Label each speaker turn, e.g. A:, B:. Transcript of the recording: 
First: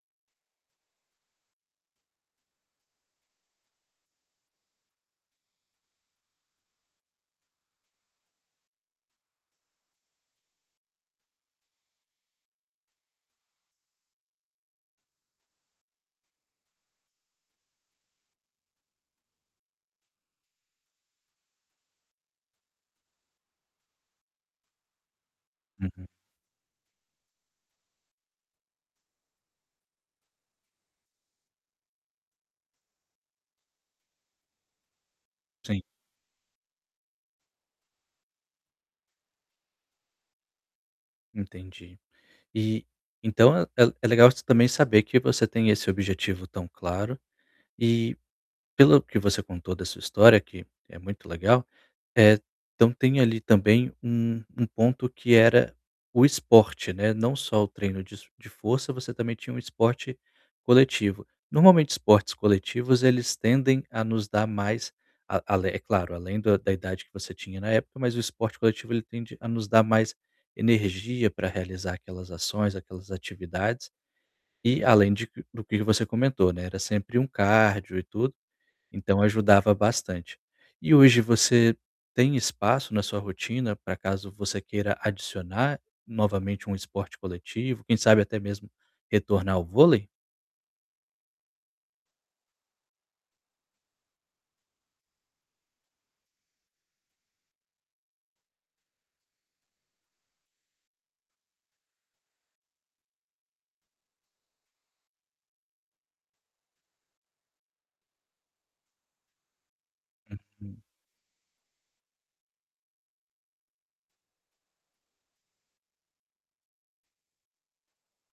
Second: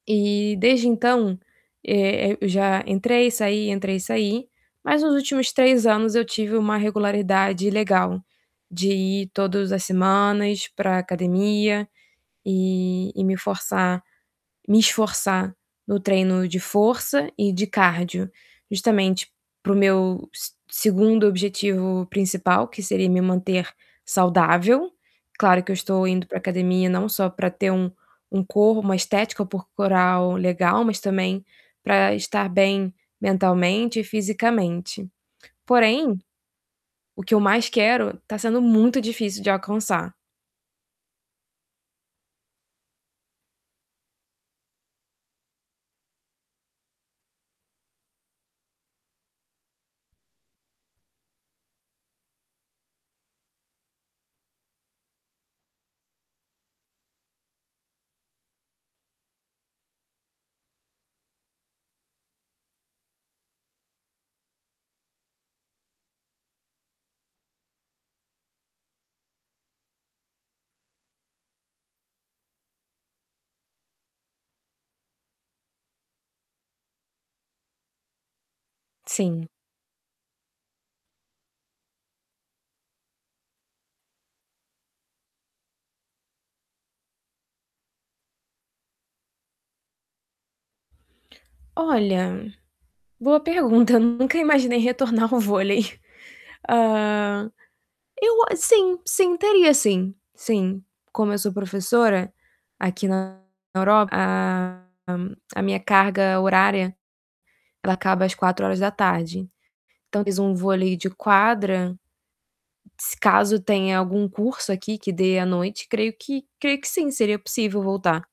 A: E, desde então, eh, eh, eu já entrei e saí, entrei e saí, mas nos últimos 3 anos eu tive uma regularidade legal, de ir todos as semanas pra academia. E e me forçar me esforçar no treino de força e de cardio, justamente pro meu se segundo objetivo principal que seria me manter saudável, claro que eu estou
B: Uhum.
A: indo pra academia não só para ter um um corpo uma estética corporal legal, mas também, pra estar bem mentalmente e fisicamente.
B: Sim.
A: Porém, o que eu mais quero tá sendo muito difícil de alcançar.
B: Entendi. E, então, é é legal você também saber que você tem esse objetivo tão claro, e, pelo que você contou da sua história que é muito legal, eh, então tem ali também um um ponto que era o esporte, né, não só o treino disso de força, você também tinha um esporte coletivo. Normalmente esportes coletivos, eles tendem a nos dar mais, a alé é claro, além do da idade que você tinha na época, mas o esporte coletivo ele tende a nos dar mais energia pra realizar aquelas ações, aquelas atividades, e além de do que você comentou, né, era sempre um cardio e tudo, então
A: Sim.
B: ajudava bastante. E hoje você tem espaço na sua rotina, pra caso você queira adicionar novamente um esporte coletivo? Quem sabe até mesmo retornar ao vôlei?
A: Olha, boa pergunta, eu nunca imaginei retornar o vôlei. Hã, eu a sim sim, teria sim. Sim, como eu sou professora, aqui na na Europa, a, a minha carga horária, ela acaba às 16h,
B: Ah,
A: talvez um
B: hum.
A: vôlei de quadra se caso tenha algum curso aqui que dê à noite, creio que creio que sim, seria possível voltar.